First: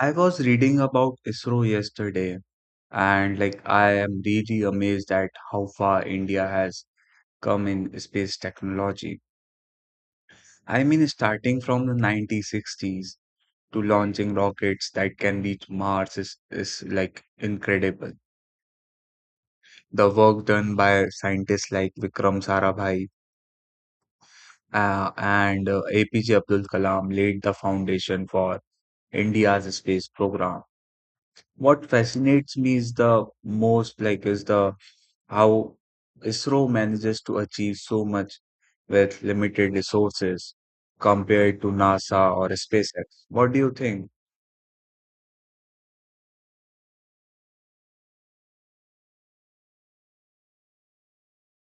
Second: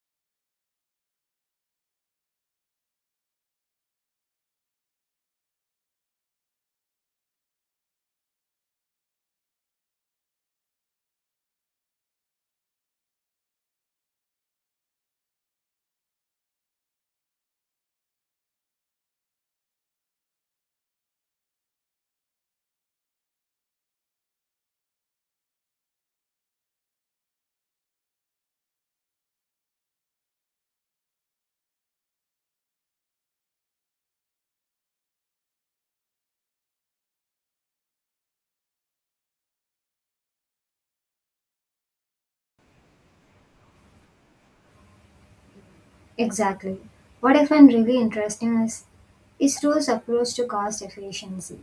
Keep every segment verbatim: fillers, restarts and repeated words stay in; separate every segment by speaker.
Speaker 1: I was reading about ISRO yesterday, and like I am really amazed at how far India has come in space technology. I mean, starting from the nineteen sixties to launching rockets that can reach Mars is, is like incredible. The work done by scientists like Vikram Sarabhai uh, and uh, A P J Abdul Kalam laid the foundation for India's space program. What fascinates me is the most like is the how ISRO manages to achieve so much with limited resources compared to NASA or SpaceX. What do you think?
Speaker 2: Exactly. What I find really interesting is ISRO's approach to cost efficiency.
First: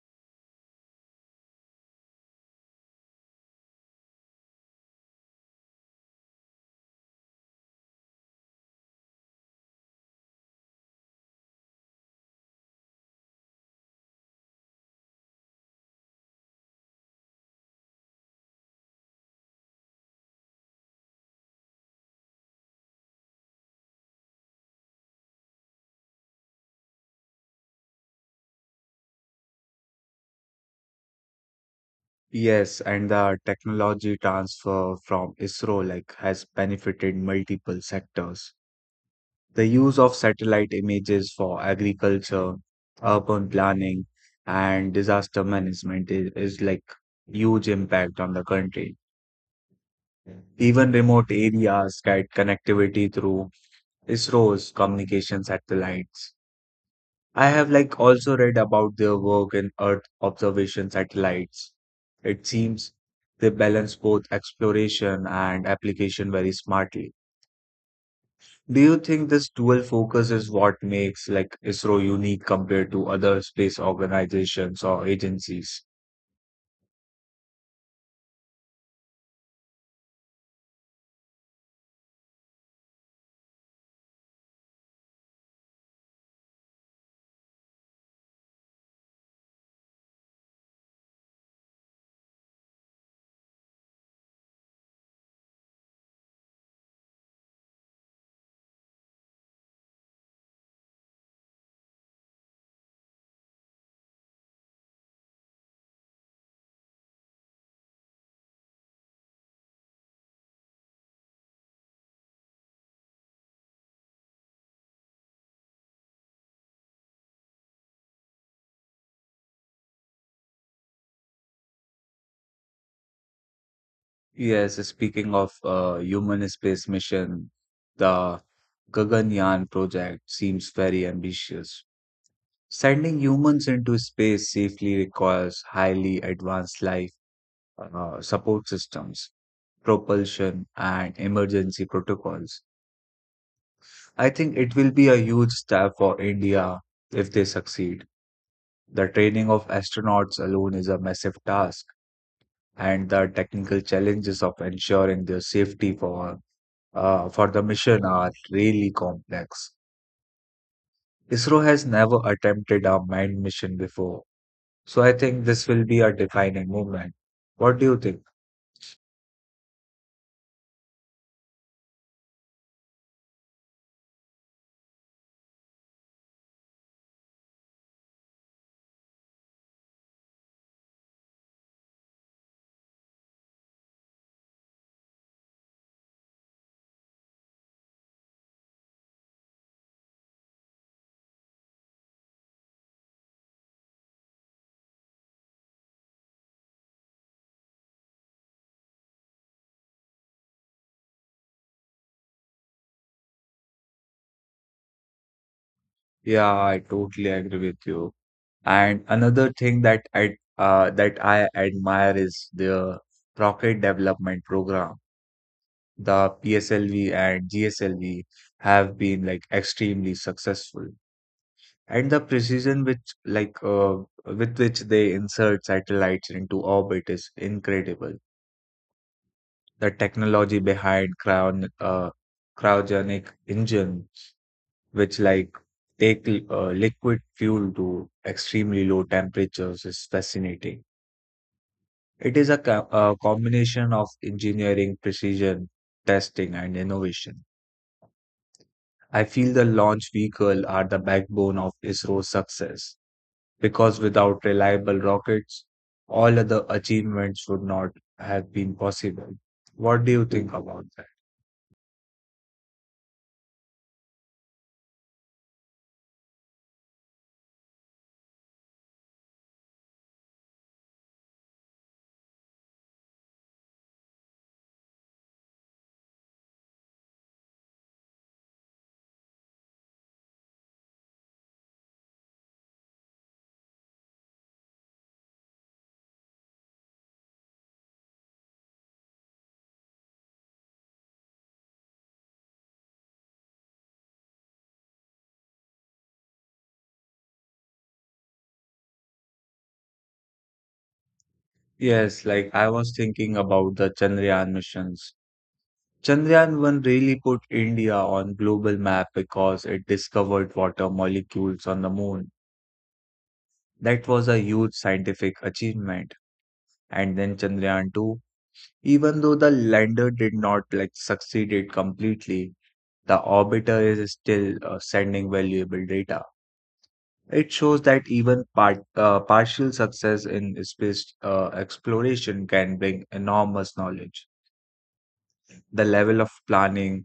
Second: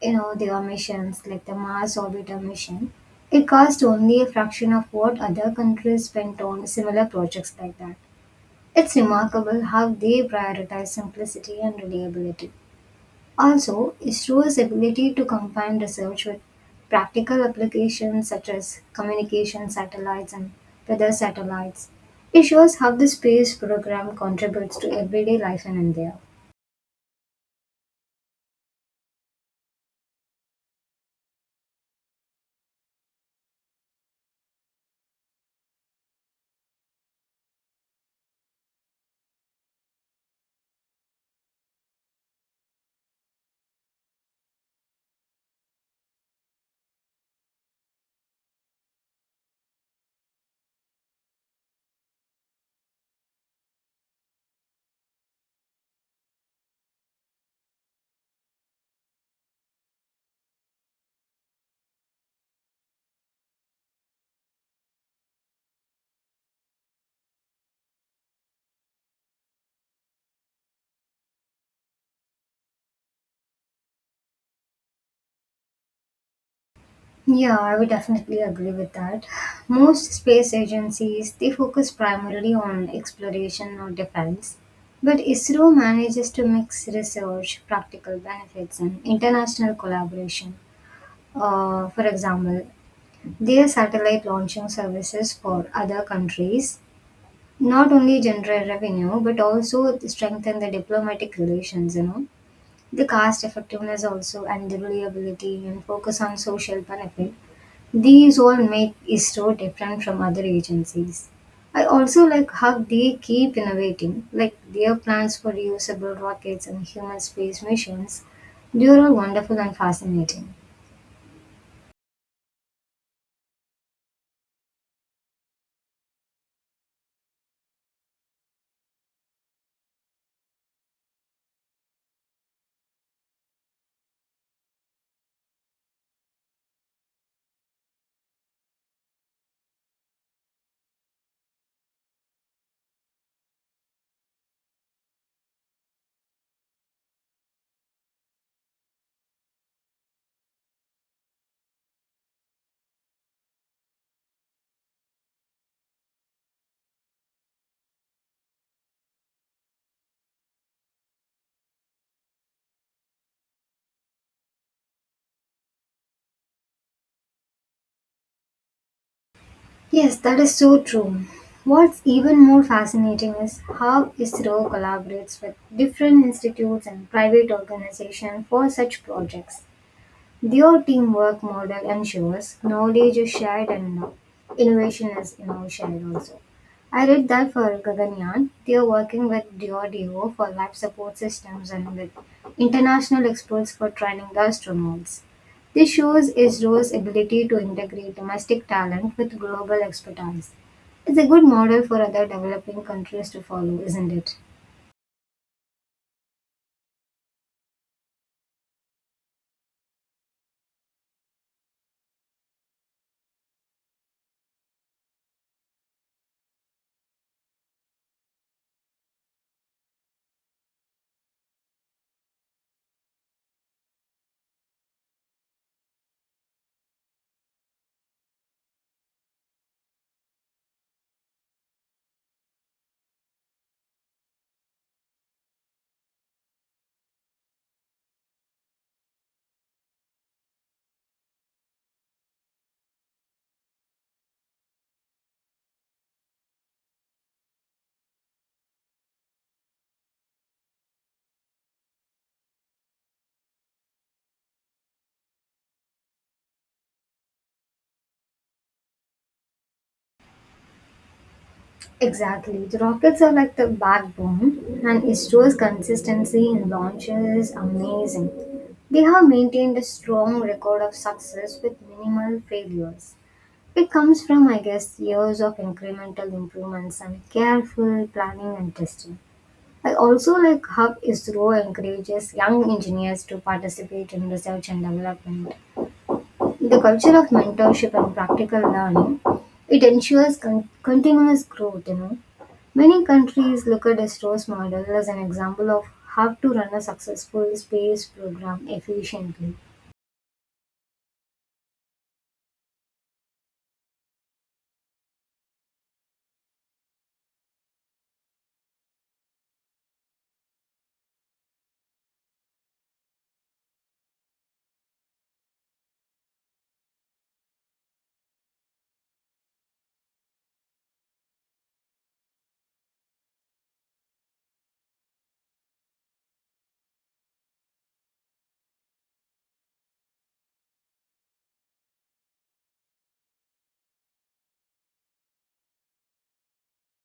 Speaker 2: You know, their missions, like the Mars orbiter mission, it cost only a fraction of what other countries spent on similar projects like that. It's remarkable how they prioritize simplicity and reliability. Also, Isro's ability to combine research with practical applications such as communication satellites and weather satellites. It shows how the space program contributes to everyday life in India.
Speaker 1: Yes, and the technology transfer from ISRO like has benefited multiple sectors. The use of satellite images for agriculture, urban planning, and disaster management is, is like huge impact on the country. Even remote areas get connectivity through ISRO's communication satellites. I have like also read about their work in Earth observation satellites. It seems they balance both exploration and application very smartly. Do you think this dual focus is what makes like ISRO unique compared to other space organizations or agencies?
Speaker 2: Yeah, I would definitely agree with that. Most space agencies they focus primarily on exploration or defense, but ISRO manages to mix research, practical benefits, and international collaboration. Uh, for example, their satellite launching services for other countries not only generate revenue but also strengthen the diplomatic relations, you know. The cost effectiveness also and the reliability and focus on social benefit these all make ISRO different from other agencies. I also like how they keep innovating, like their plans for reusable rockets and human space missions. They are all wonderful and fascinating.
Speaker 1: Yes, speaking of uh, human space mission, the Gaganyaan project seems very ambitious. Sending humans into space safely requires highly advanced life uh, support systems, propulsion, and emergency protocols. I think it will be a huge step for India if they succeed. The training of astronauts alone is a massive task, and the technical challenges of ensuring their safety for uh, for the mission are really complex. ISRO has never attempted a manned mission before, so I think this will be a defining moment. What do you think?
Speaker 2: Yes, that is so true. What's even more fascinating is how ISRO collaborates with different institutes and private organizations for such projects. Their teamwork model ensures knowledge is shared and inno- innovation is, you know, shared also. I read that for Gaganyaan, they are working with D R D O for life support systems and with international experts for training the astronauts. This shows ISRO's ability to integrate domestic talent with global expertise. It's a good model for other developing countries to follow, isn't it?
Speaker 1: Yeah, I totally agree with you. And another thing that I uh, that I admire is the rocket development program. The P S L V and G S L V have been like extremely successful, and the precision which like uh, with which they insert satellites into orbit is incredible. The technology behind Crown uh, cryogenic engine which like take li- uh, liquid fuel to extremely low temperatures is fascinating. It is a, co- a combination of engineering, precision, testing, and innovation. I feel the launch vehicle are the backbone of ISRO's success because without reliable rockets, all other achievements would not have been possible. What do you think about that?
Speaker 2: Exactly. The rockets are like the backbone, and ISRO's consistency in launches is amazing. They have maintained a strong record of success with minimal failures. It comes from, I guess, years of incremental improvements and careful planning and testing. I also like how ISRO encourages young engineers to participate in research and development. The culture of mentorship and practical learning, it ensures con- continuous growth, you know. Many countries look at Estro's model as an example of how to run a successful space program efficiently.
Speaker 1: Yes, like I was thinking about the Chandrayaan missions. Chandrayaan one really put India on global map because it discovered water molecules on the moon. That was a huge scientific achievement. And then Chandrayaan two, even though the lander did not like succeed it completely, the orbiter is still uh, sending valuable data. It shows that even part, uh, partial success in space uh, exploration can bring enormous knowledge. The level of planning,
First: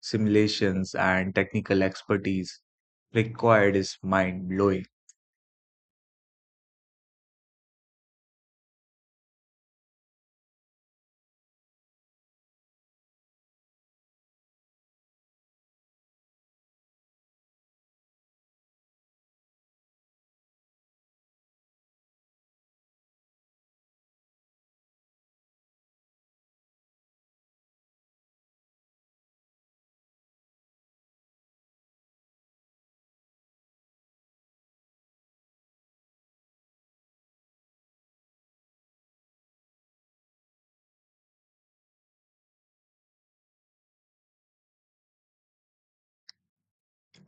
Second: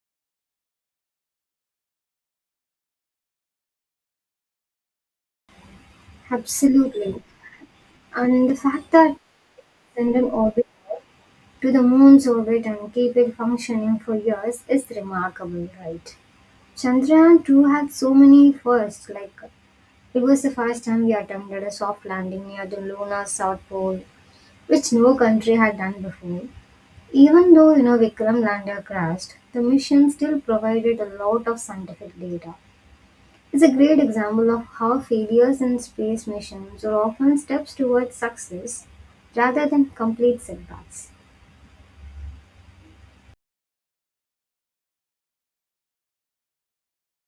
Speaker 1: simulations, and technical expertise required is mind-blowing.
Speaker 2: Absolutely. And the fact that send an orbit to the moon's orbit and keep it functioning for years is remarkable, right? Chandrayaan two had so many firsts, like it was the first time we attempted a soft landing near the lunar south pole, which no country had done before. Even though, you know, Vikram lander crashed, the mission still provided a lot of scientific data. It's a great example of how failures in space missions are often steps towards success rather than complete setbacks.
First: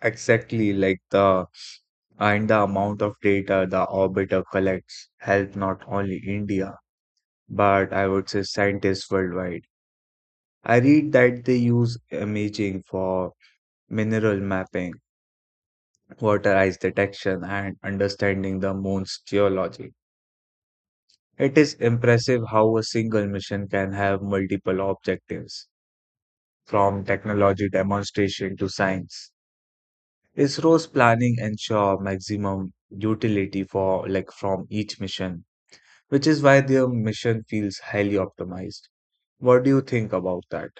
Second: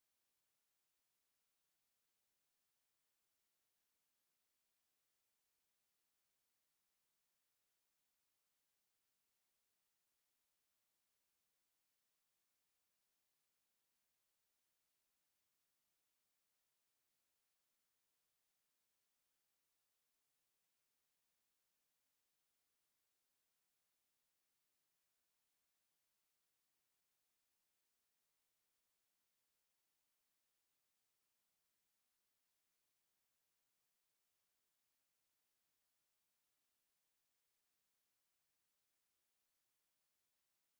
Speaker 1: Exactly like the and the amount of data the orbiter collects help not only India, but I would say scientists worldwide. I read that they use imaging for mineral mapping, water ice detection, and understanding the moon's geology. It is impressive how a single mission can have multiple objectives, from technology demonstration to science. ISRO's planning ensure maximum utility for like from each mission, which is why their mission feels highly optimized. What do you think about that?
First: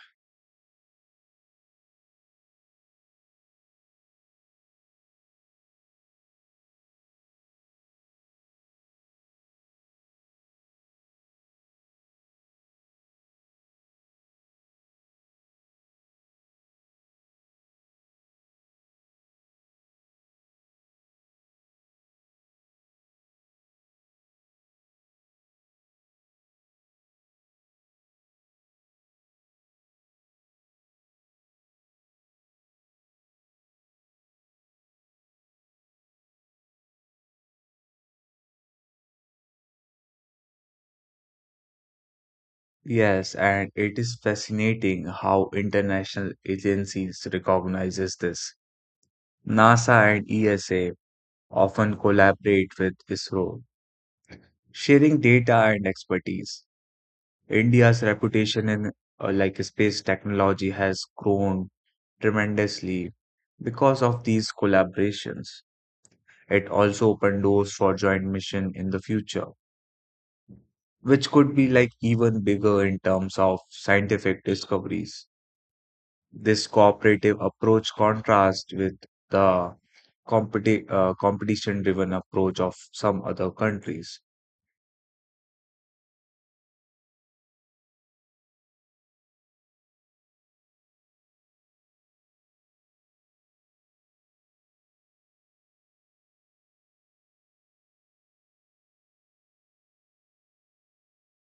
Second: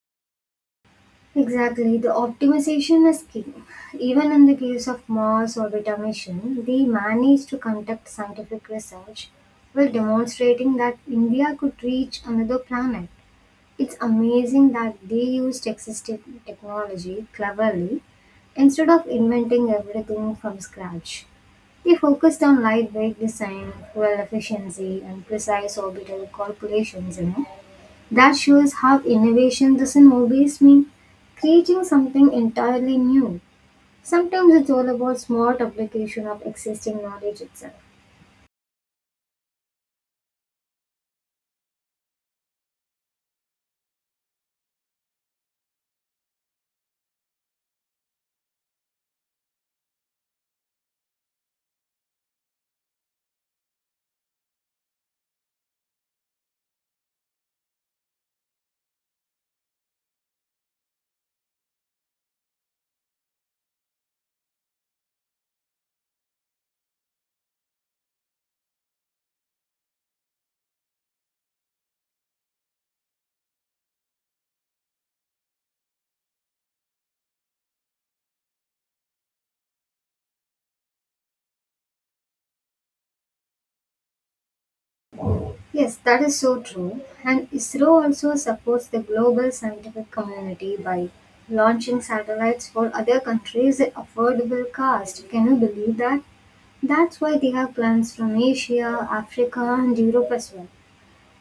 Speaker 2: Exactly, the optimization is key. Even in the case of Mars orbiter mission, they managed to conduct scientific research while demonstrating that India could reach another planet. It's amazing that they used existing technology cleverly instead of inventing everything from scratch. They focused on lightweight design, fuel efficiency, and precise orbital calculations. You know, that shows how innovation doesn't always mean creating something entirely new. Sometimes it's all about smart application of existing knowledge itself.
Speaker 1: Yes, and it is fascinating how international agencies recognizes this. NASA and E S A often collaborate with ISRO, sharing data and expertise. India's reputation in uh, like space technology has grown tremendously because of these collaborations. It also opened doors for joint mission in the future, which could be like even bigger in terms of scientific discoveries. This cooperative approach contrasts with the competi- uh, competition driven approach of some other countries.
Speaker 2: Yes, that is so true. And ISRO also supports the global scientific community by launching satellites for other countries at affordable cost. Can you believe that? That's why they have plans from Asia, Africa, and Europe as well.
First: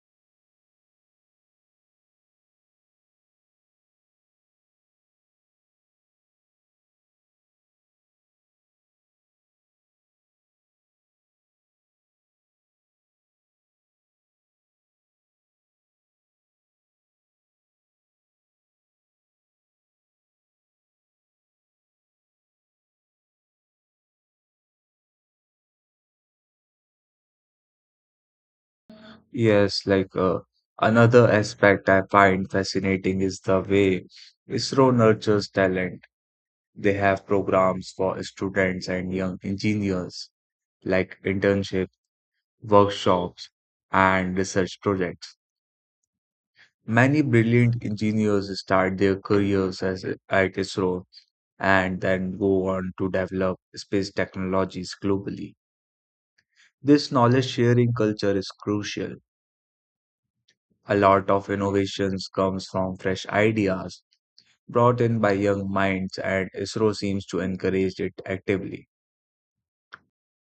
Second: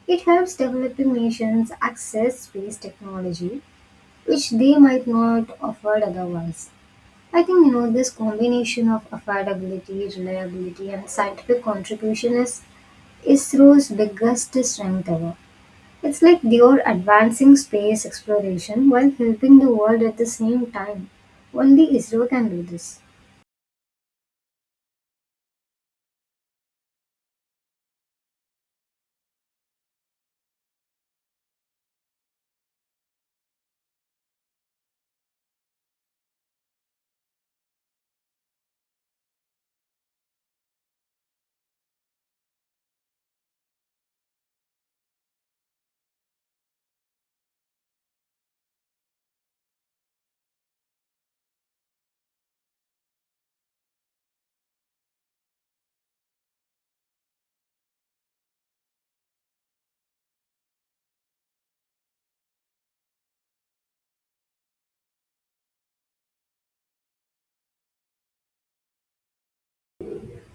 Speaker 2: It helps developing nations access space technology, which they might not afford otherwise. I think, you know, this combination of affordability, reliability, and scientific contribution is ISRO's biggest strength ever. It's like they're advancing space exploration while helping the world at the same time. Only Israel can do this.
Speaker 1: Yes, like uh, another aspect I find fascinating is the way ISRO nurtures talent. They have programs for students and young engineers like internship, workshops, and research projects. Many brilliant engineers start their careers as, at ISRO and then go on to develop space technologies globally. This knowledge sharing culture is crucial. A lot of innovations comes from fresh ideas brought in by young minds and ISRO seems to encourage it actively.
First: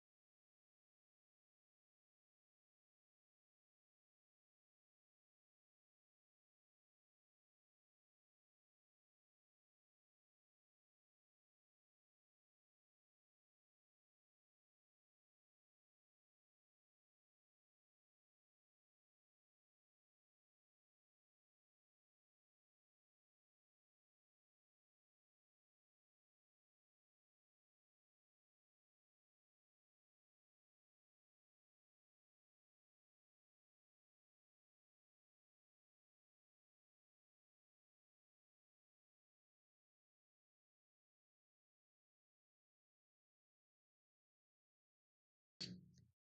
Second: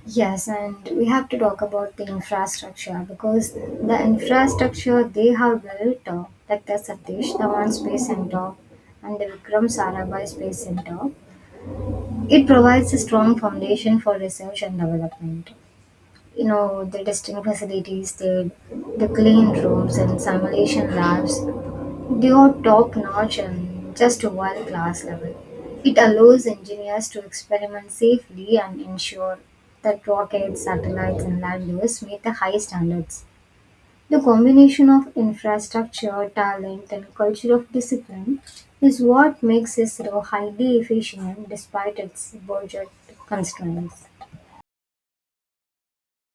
Speaker 2: Yes, and we have to talk about the infrastructure because the infrastructure they have built, uh, like the Satish Dhawan Space Center and the Vikram Sarabhai Space Center, it provides a strong foundation for research and development. You know, the testing facilities, the, the clean rooms and simulation labs, they are top-notch and just world-class level. It allows engineers to experiment safely and ensure that rockets, satellites, and landers meet the high standards. The combination of infrastructure, talent, and culture of discipline is what makes ISRO highly efficient despite its budget constraints.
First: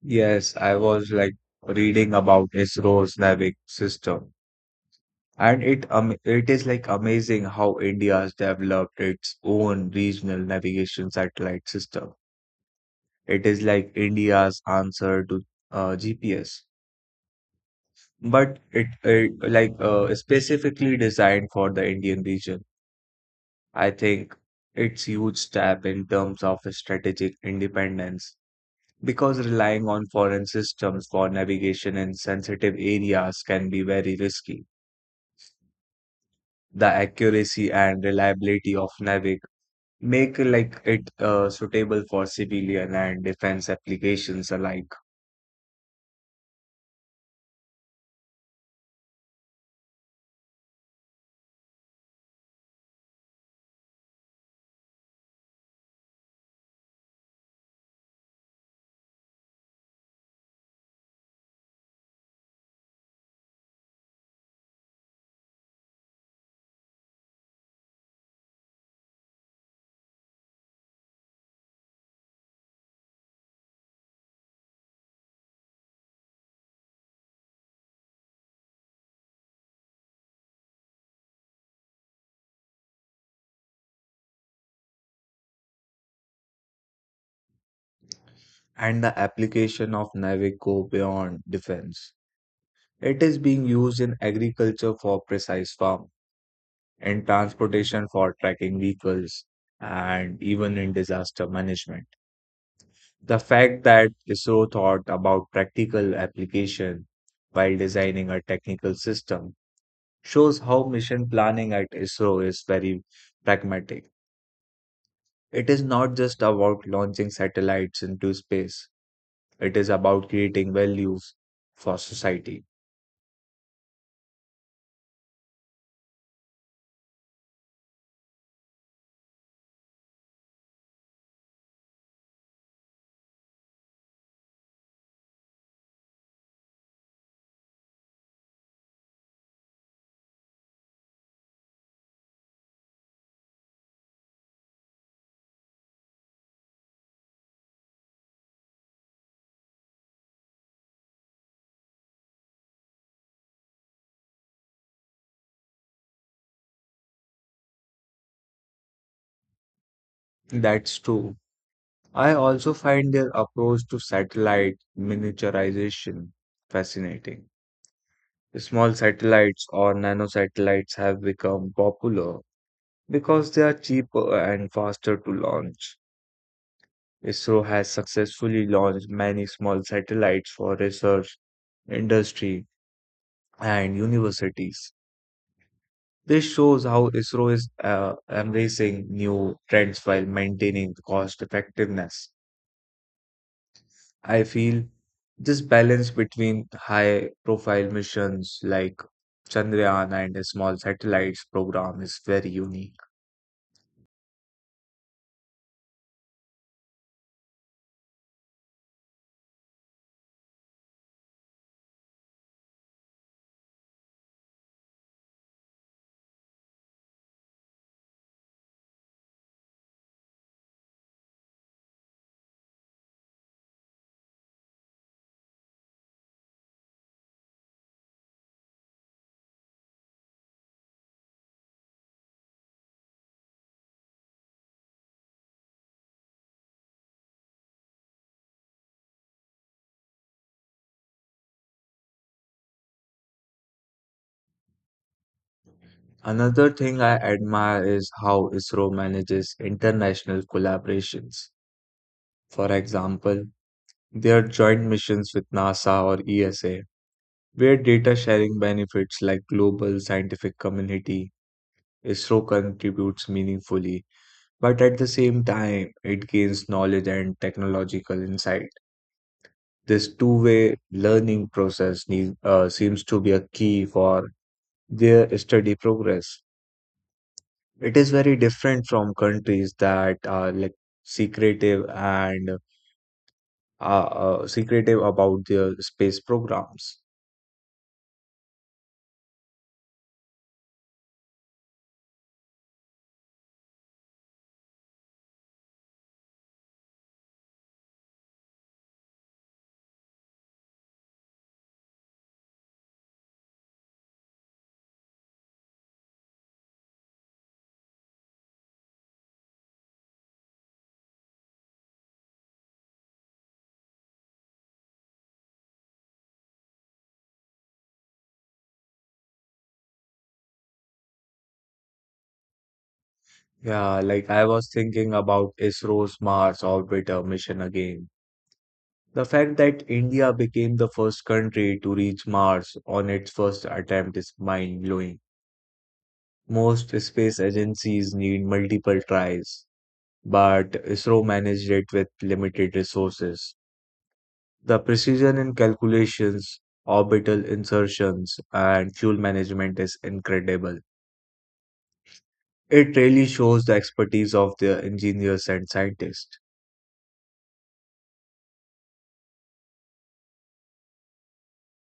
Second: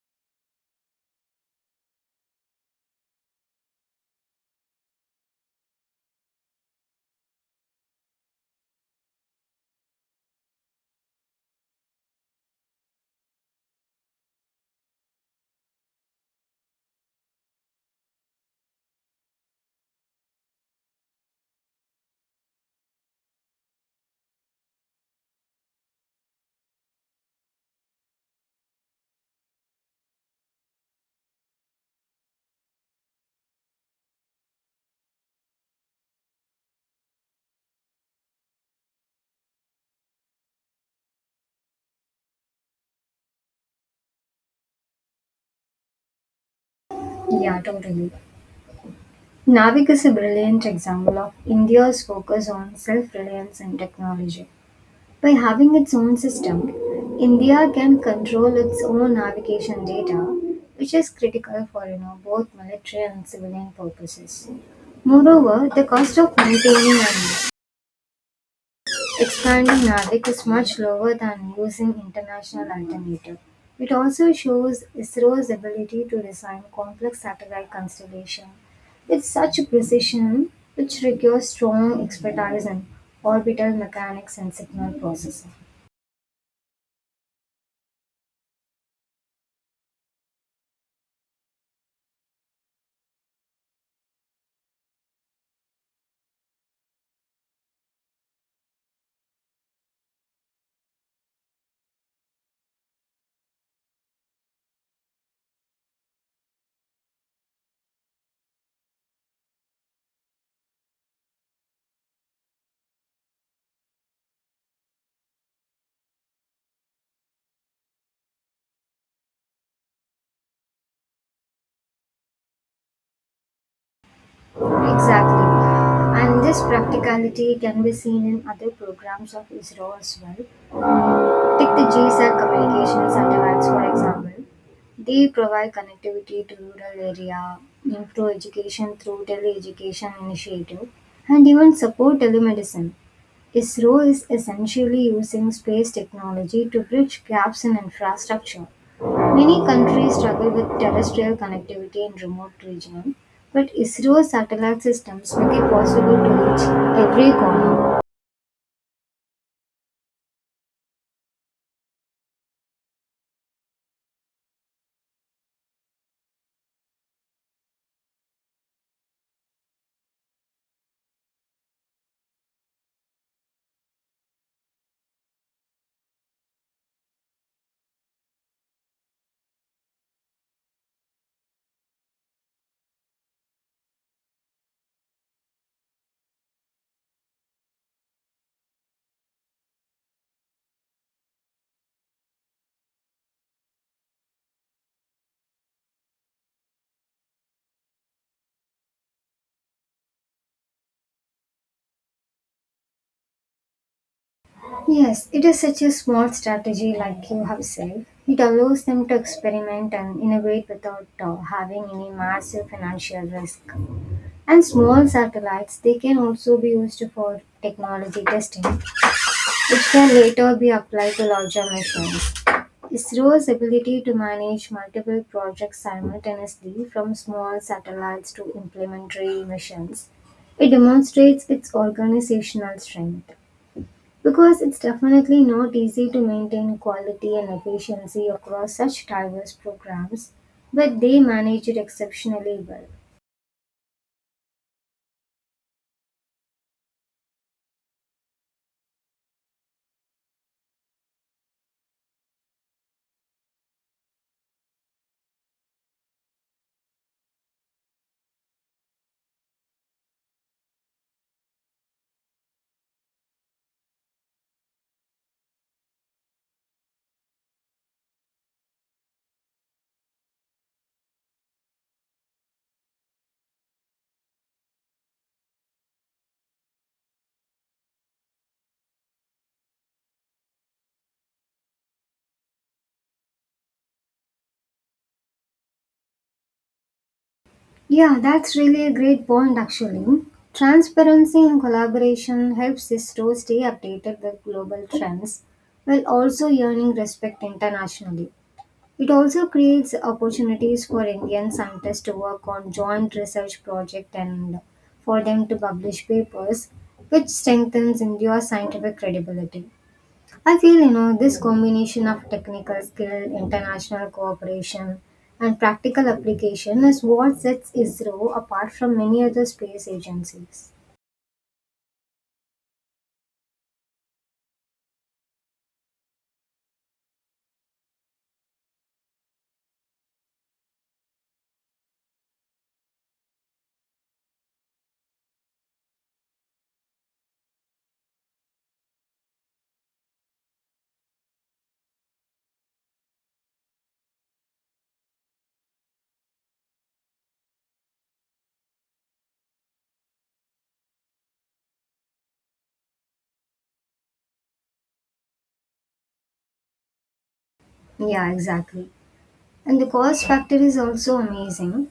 Speaker 1: Yes, I was like reading about ISRO's Navic system, and it um, it is like amazing how India has developed its own regional navigation satellite system. It is like India's answer to uh, G P S, but it, it like uh, specifically designed for the Indian region. I think it's huge step in terms of strategic independence because relying on foreign systems for navigation in sensitive areas can be very risky. The accuracy and reliability of Navic make like it uh, suitable for civilian and defense applications alike.
Speaker 2: Yeah, totally. Navik is a brilliant example of India's focus on self reliance and technology. By having its own system, India can control its own navigation data, which is critical for, you know, both military and civilian purposes. Moreover, the cost of maintaining and expanding NAVIC is much lower than using international alternative. It also shows ISRO's ability to design complex satellite constellation with such precision, which requires strong expertise in orbital mechanics and signal processing.
Speaker 1: And the application of Navic go beyond defense. It is being used in agriculture for precise farm, in transportation for tracking vehicles, and even in disaster management. The fact that ISRO thought about practical application while designing a technical system shows how mission planning at ISRO is very pragmatic. It is not just about launching satellites into space, it is about creating values for society.
Speaker 2: Exactly. And this practicality can be seen in other programs of ISRO as well. Take the GSAC communication satellites for example. They provide connectivity to rural area, improve education through tele-education initiative, and even support telemedicine. ISRO is essentially using space technology to bridge gaps in infrastructure. Many countries struggle with terrestrial connectivity in remote regions, but ISRO's satellite systems make it possible to reach every corner.
Speaker 1: That's true. I also find their approach to satellite miniaturization fascinating. Small satellites or nanosatellites have become popular because they are cheaper and faster to launch. ISRO has successfully launched many small satellites for research, industry, and universities. This shows how ISRO is uh, embracing new trends while maintaining cost effectiveness. I feel this balance between high profile missions like Chandrayaan and a small satellites program is very unique.
Speaker 2: Yes, it is such a smart strategy, like you have said. It allows them to experiment and innovate without uh, having any massive financial risk. And small satellites, they can also be used for technology testing, which can later be applied to larger missions. ISRO's ability to manage multiple projects simultaneously, from small satellites to implementary missions, it demonstrates its organizational strength. Because it's definitely not easy to maintain quality and efficiency across such diverse programs, but they manage it exceptionally well.
Speaker 1: Another thing I admire is how ISRO manages international collaborations. For example, their joint missions with NASA or E S A, where data sharing benefits like global scientific community, ISRO contributes meaningfully, but at the same time, it gains knowledge and technological insight. This two-way learning process need, uh, seems to be a key for their study progress. It is very different from countries that are like secretive and uh, uh, secretive about their space programs.
Speaker 2: Yeah, that's really a great point actually. Transparency and collaboration helps ISRO stay updated with global trends while also earning respect internationally. It also creates opportunities for Indian scientists to work on joint research projects and for them to publish papers, which strengthens India's scientific credibility. I feel, you know, this combination of technical skill, international cooperation, and practical application is what sets ISRO apart from many other space agencies.
Speaker 1: Yeah, like I was thinking about ISRO's Mars orbiter mission again. The fact that India became the first country to reach Mars on its first attempt is mind-blowing. Most space agencies need multiple tries, but ISRO managed it with limited resources. The precision in calculations, orbital insertions, and fuel management is incredible. It really shows the expertise of the engineers and scientists.
Speaker 2: Yeah, exactly. And the cost factor is also amazing.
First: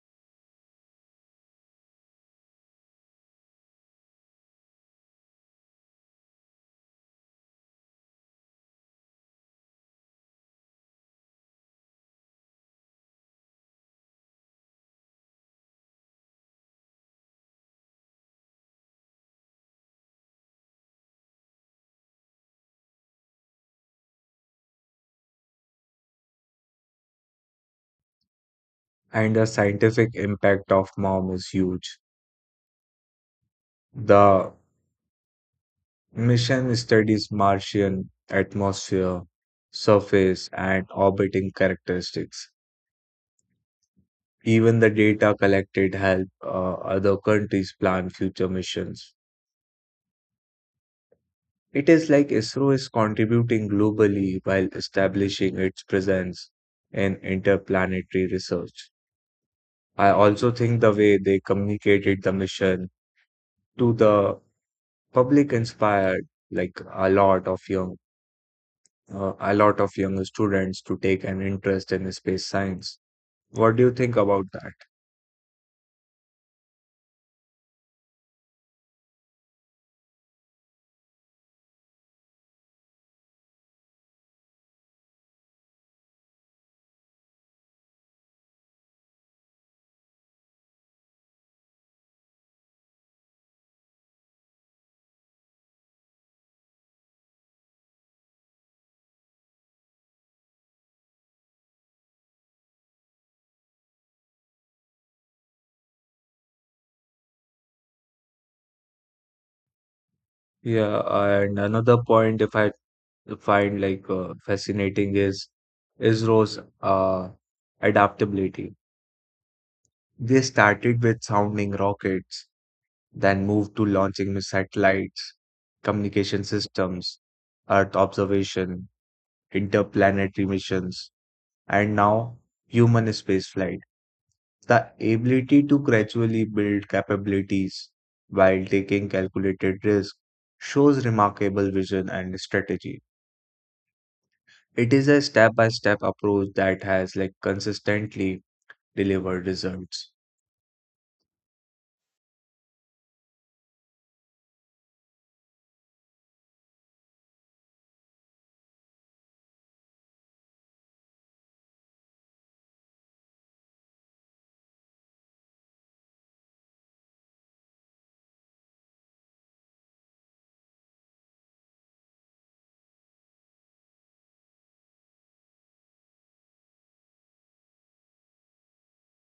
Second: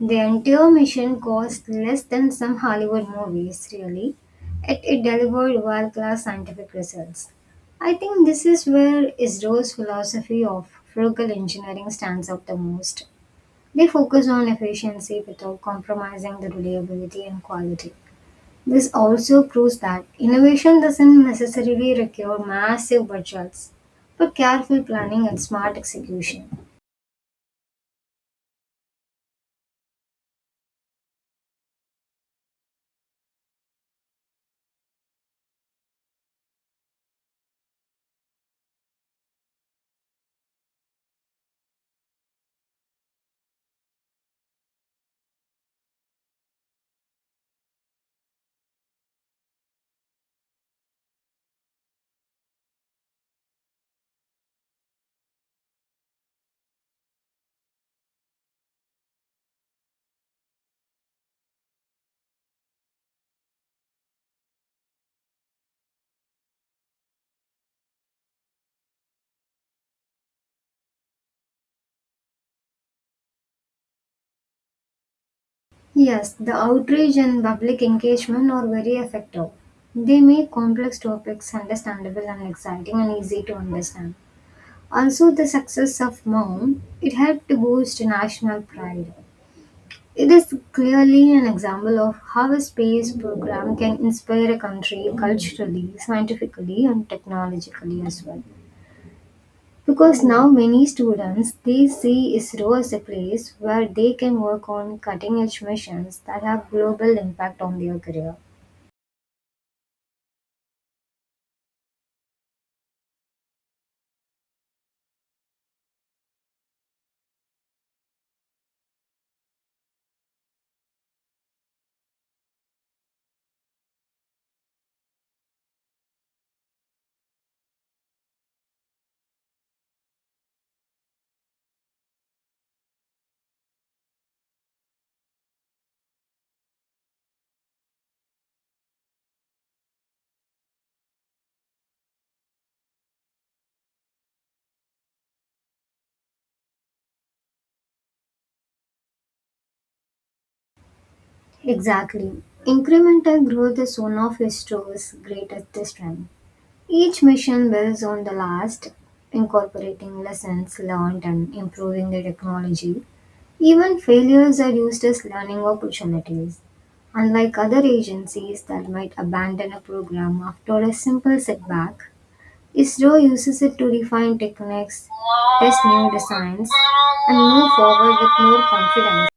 Speaker 2: The entire mission cost less than some Hollywood movies, really. It, it delivered world class scientific results. I think this is where ISRO's philosophy of frugal engineering stands out the most. They focus on efficiency without compromising the reliability and quality. This also proves that innovation doesn't necessarily require massive budgets, but careful planning and smart execution.
Speaker 1: And the scientific impact of M O M is huge. The mission studies Martian atmosphere, surface, and orbiting characteristics. Even the data collected help uh, other countries plan future missions. It is like ISRO is contributing globally while establishing its presence in interplanetary research. I also think the way they communicated the mission to the public inspired like a lot of young uh, a lot of young students to take an interest in space science. What do you think about that?
Speaker 2: Yes, the outreach and public engagement are very effective. They make complex topics understandable and exciting and easy to understand. Also, the success of MOUM, it helped to boost national pride. It is clearly an example of how a space program can inspire a country culturally, scientifically, and technologically as well. Because now many students they see ISRO as a place where they can work on cutting edge missions that have global impact on their career.
Speaker 1: Yeah, and another point if I find like uh, fascinating is ISRO's uh, adaptability. They started with sounding rockets, then moved to launching new satellites, communication systems, Earth observation, interplanetary missions, and now human spaceflight. The ability to gradually build capabilities while taking calculated risk shows remarkable vision and strategy. It is a step by step approach that has like consistently delivered results.
Speaker 2: Exactly. Incremental growth is one of ISRO's greatest strengths. Each mission builds on the last, incorporating lessons learned and improving the technology. Even failures are used as learning opportunities. Unlike other agencies that might abandon a program after a simple setback, ISRO uses it to refine techniques, test new designs, and move forward with more confidence.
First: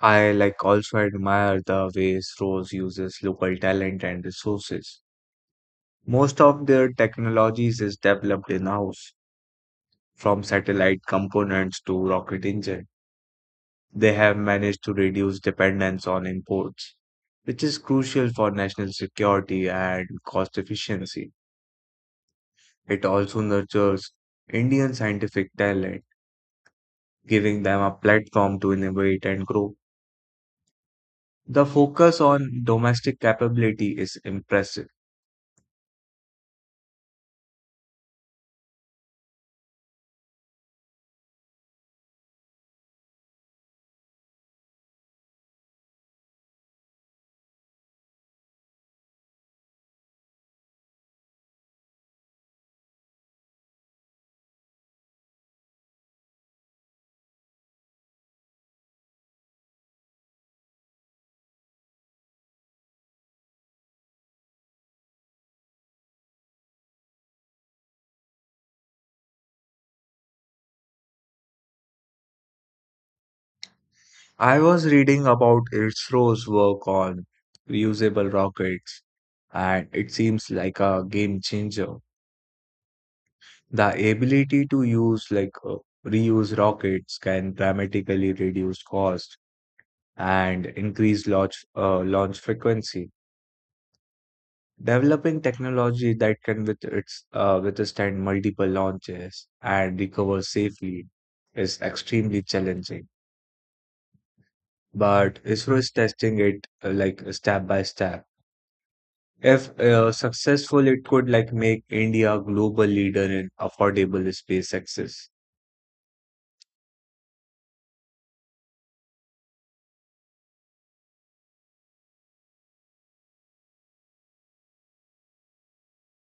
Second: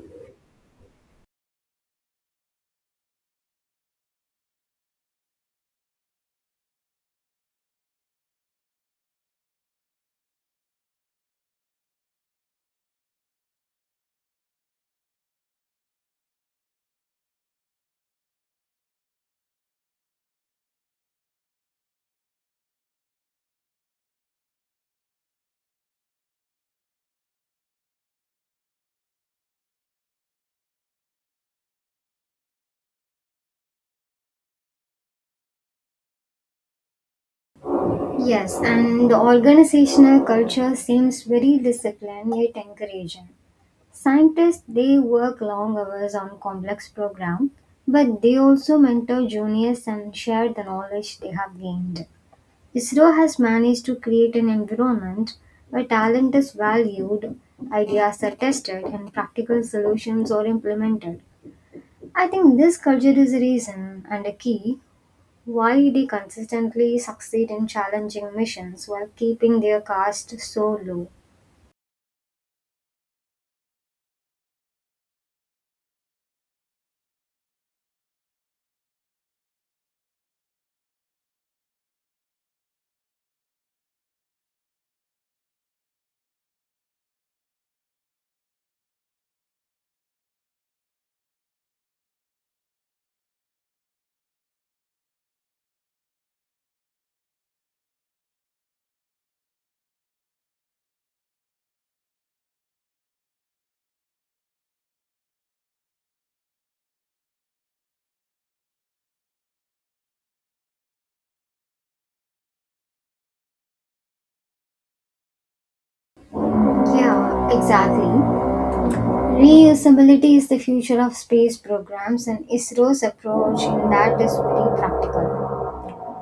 Speaker 1: I like also admire the ways Rose uses local talent and resources. Most of their technologies is developed in-house, from satellite components to rocket engine. They have managed to reduce dependence on imports, which is crucial for national security and cost efficiency. It also nurtures Indian scientific talent, giving them a platform to innovate and grow. The focus on domestic capability is impressive.
Speaker 2: Yes, and the organizational culture seems very disciplined yet encouraging. Scientists they work long hours on complex programs, but they also mentor juniors and share the knowledge they have gained. ISRO has managed to create an environment where talent is valued, ideas are tested, and practical solutions are implemented. I think this culture is a reason and a key why they consistently succeed in challenging missions while keeping their caste so low.
Speaker 1: I was reading about Isro's work on reusable rockets, and it seems like a game changer. The ability to use like uh, reuse rockets can dramatically reduce cost and increase launch uh, launch frequency. Developing technology that can with its uh, withstand multiple launches and recover safely is extremely challenging. But ISRO is testing it uh, like step by step. If uh, successful, it could like make India a global leader in affordable space access.
Speaker 2: Yeah, exactly. Reusability is the future of space programs, and ISRO's approach in that is very practical.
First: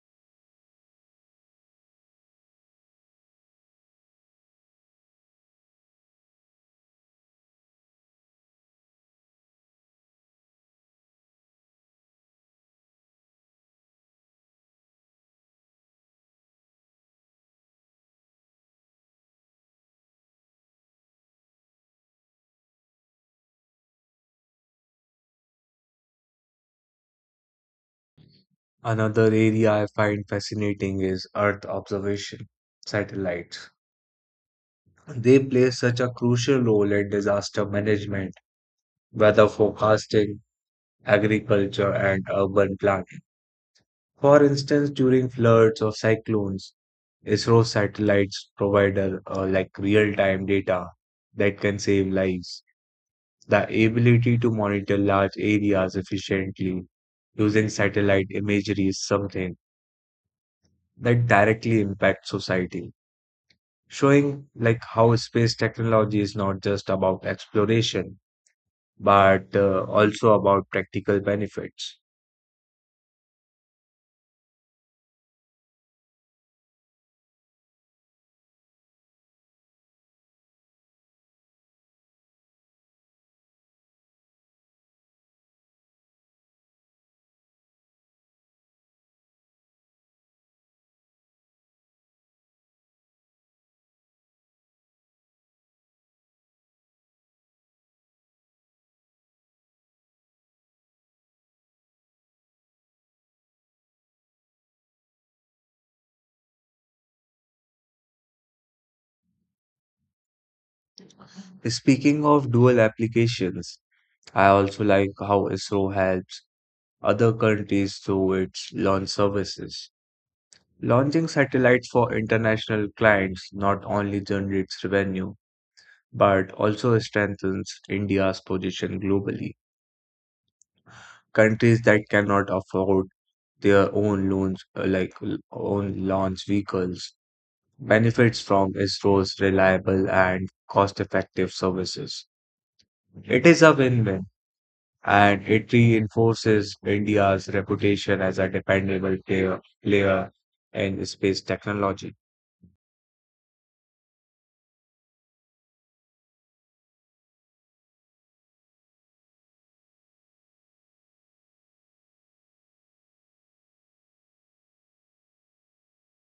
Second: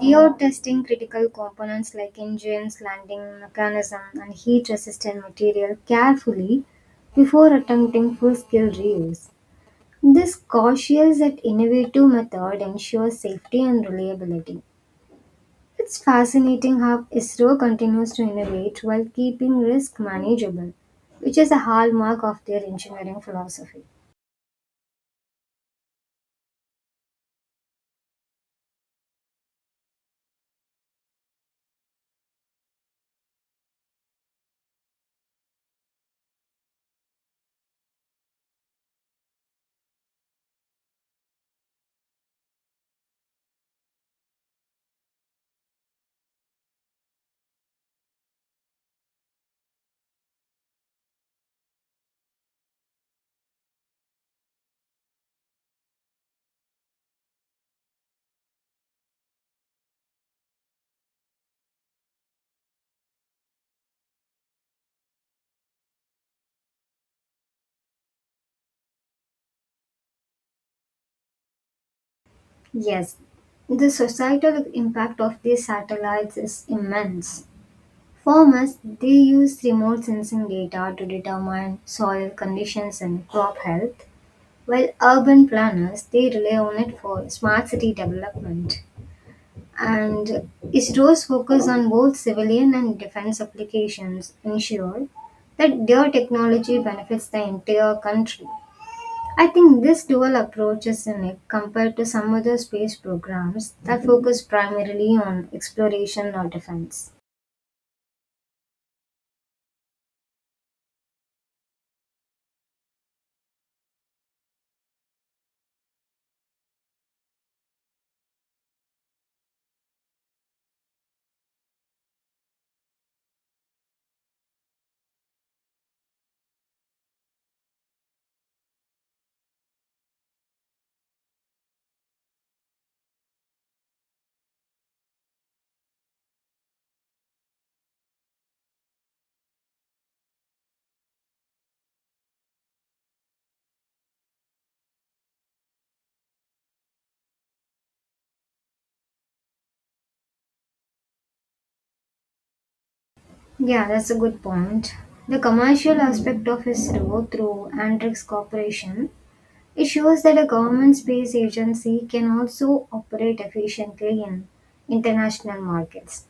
Speaker 2: They are testing critical components like engines, landing mechanism, and heat resistant material carefully before attempting full scale reuse. This cautious yet innovative method ensures safety and reliability. It's fascinating how ISRO continues to innovate while keeping risk manageable, which is a hallmark of their engineering philosophy.
Speaker 1: Another area I find fascinating is Earth observation satellites. They play such a crucial role in disaster management, weather forecasting, agriculture, and urban planning. For instance, during floods or cyclones, ISRO satellites provide uh, uh, like real-time data that can save lives. The ability to monitor large areas efficiently using satellite imagery is something that directly impacts society, showing like how space technology is not just about exploration but uh, also about practical benefits.
Speaker 2: Yes, the societal impact of these satellites is immense. Farmers, they use remote sensing data to determine soil conditions and crop health, while urban planners, they rely on it for smart city development. And ISRO's focus on both civilian and defense applications ensure that their technology benefits the entire country. I think this dual approach is unique compared to some other space programs that focus primarily on exploration or defense.
Speaker 1: Speaking of dual applications, I also like how ISRO helps other countries through its launch services. Launching satellites for international clients not only generates revenue but also strengthens India's position globally. Countries that cannot afford their own loans, uh, like l- own launch vehicles, benefits from ISRO's reliable and cost-effective services. It is a win-win, and it reinforces India's reputation as a dependable player, player in space technology.
Speaker 2: Yeah, that's a good point. The commercial aspect of ISRO through Andrix Corporation, it shows that a government space agency can also operate efficiently in international markets.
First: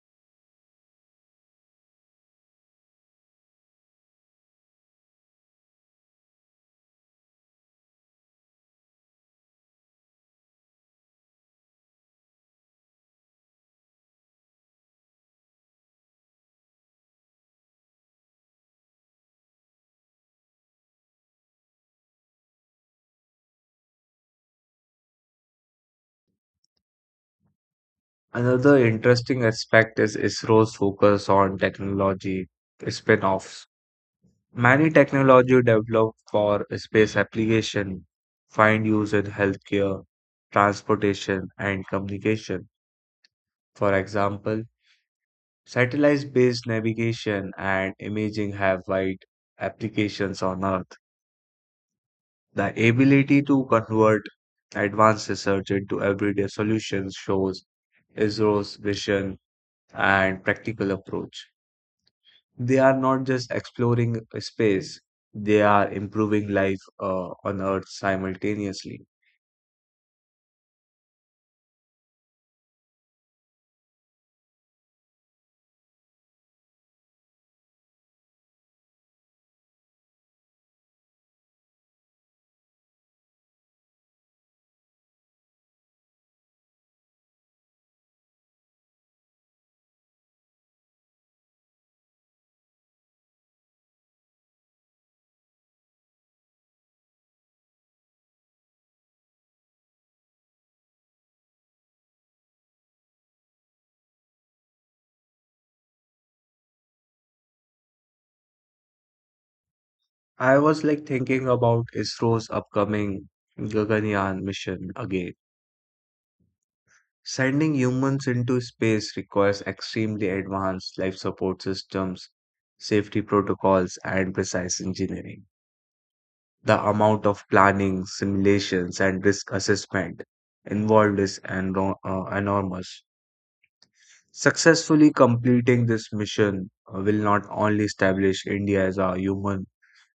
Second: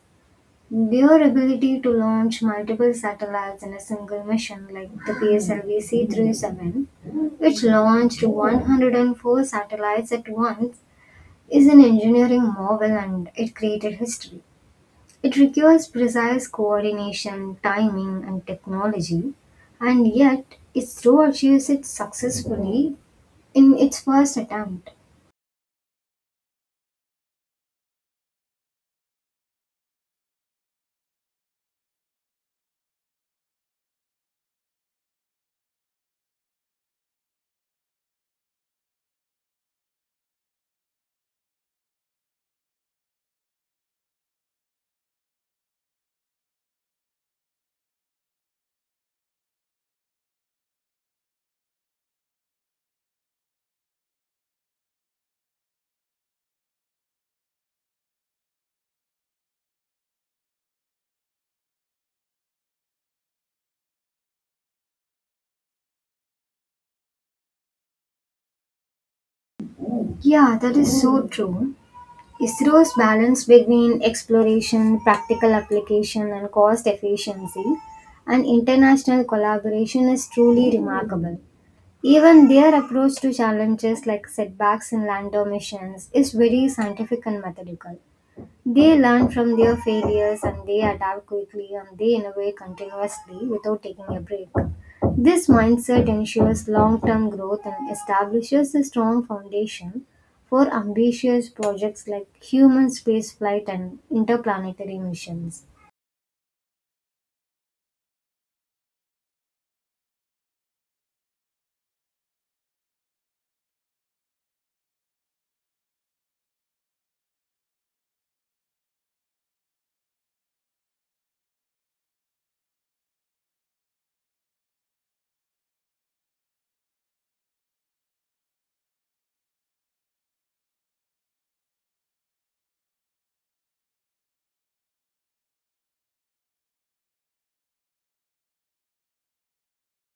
Speaker 2: Their ability to launch multiple satellites in a single mission, like the P S L V C thirty-seven, which launched one hundred four satellites at once, is an engineering marvel and it created history. It requires precise coordination, timing, and technology, and yet ISRO achieves it successfully in its first attempt.
Speaker 1: Another interesting aspect is ISRO's focus on technology spin-offs. Many technology developed for space application find use in healthcare, transportation, and communication. For example, satellite-based navigation and imaging have wide applications on Earth. The ability to convert advanced research into everyday solutions shows ISRO's vision and practical approach. They are not just exploring space, they are improving life uh, on Earth simultaneously.
Speaker 2: Yeah, that is so true. ISRO's balance between exploration, practical application, and cost efficiency and international collaboration is truly remarkable. Even their approach to challenges like setbacks in lander missions is very scientific and methodical. They learn from their failures and they adapt quickly and they innovate continuously without taking a break. This mindset ensures long term growth and establishes a strong foundation for ambitious projects like human spaceflight and interplanetary missions.
Speaker 1: I was like thinking about ISRO's upcoming Gaganyaan mission again. Sending humans into space requires extremely advanced life support systems, safety protocols, and precise engineering. The amount of planning, simulations, and risk assessment involved is enro- uh, enormous. Successfully completing this mission uh, will not only establish India as a human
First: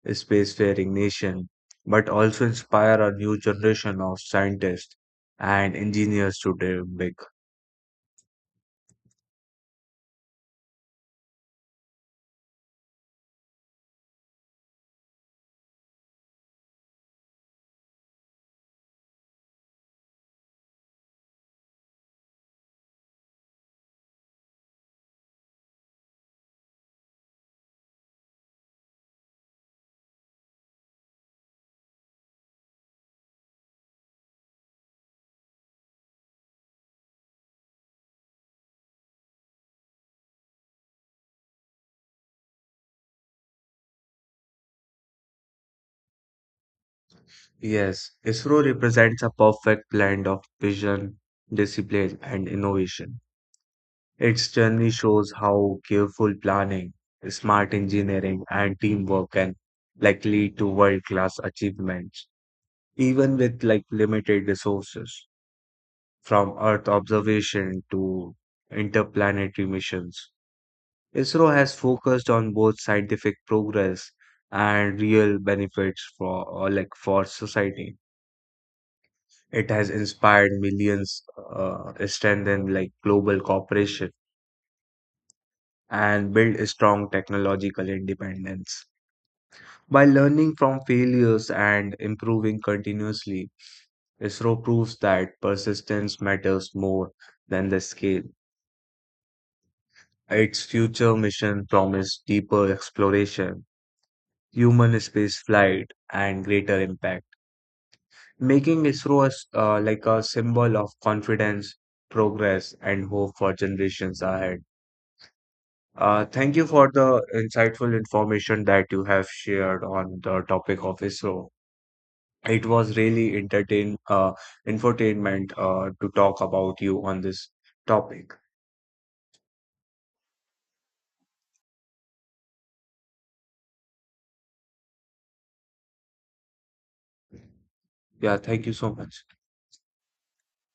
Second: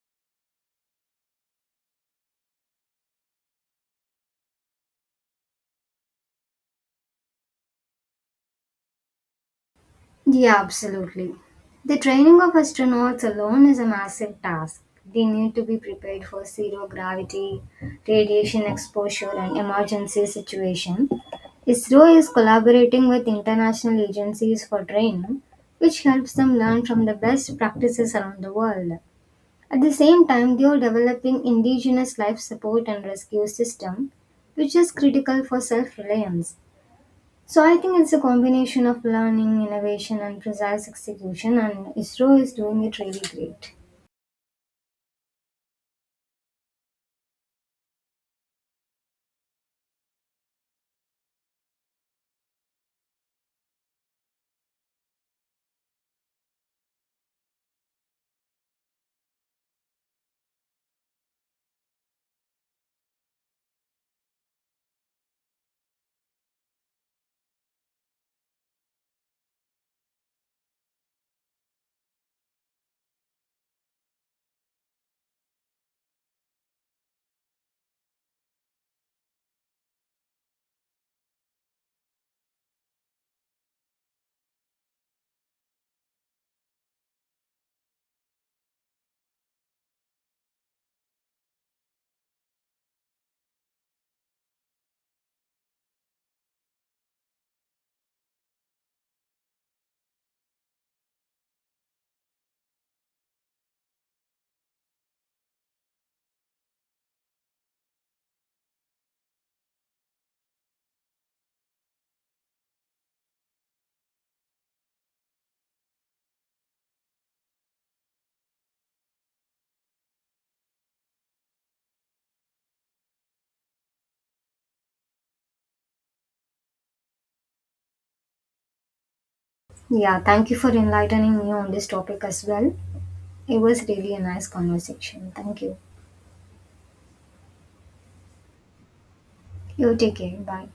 Speaker 1: spacefaring nation, but also inspire a new generation of scientists and engineers to dream big.
Speaker 2: Yeah, absolutely. The training of astronauts alone is a massive task. They need to be prepared for zero gravity, radiation exposure, and emergency situation. ISRO is collaborating with international agencies for training, which helps them learn from the best practices around the world. At the same time, they are developing indigenous life support and rescue system, which is critical for self-reliance. So I think it's a combination of learning, innovation, and precise execution, and ISRO is doing it really great.
Speaker 1: Yes, ISRO represents a perfect blend of vision, discipline, and innovation. Its journey shows how careful planning, smart engineering, and teamwork can like lead to world-class achievements, even with like limited resources. From Earth observation to interplanetary missions, ISRO has focused on both scientific progress and real benefits for or like for society. It has inspired millions, uh, strengthened like global cooperation, and built a strong technological independence. By learning from failures and improving continuously, ISRO proves that persistence matters more than the scale. Its future mission promised deeper exploration, human spaceflight, and greater impact, making ISRO as, uh, like a symbol of confidence, progress, and hope for generations ahead. Uh, thank you for the insightful information that you have shared on the topic of ISRO. It was really entertain, uh, infotainment, uh, to talk about you on this topic.
Speaker 2: Yeah, thank you for enlightening me on this topic as well. It was really a nice conversation. Thank you.
Speaker 1: Yeah, thank you so much.
Speaker 2: You take care. Bye.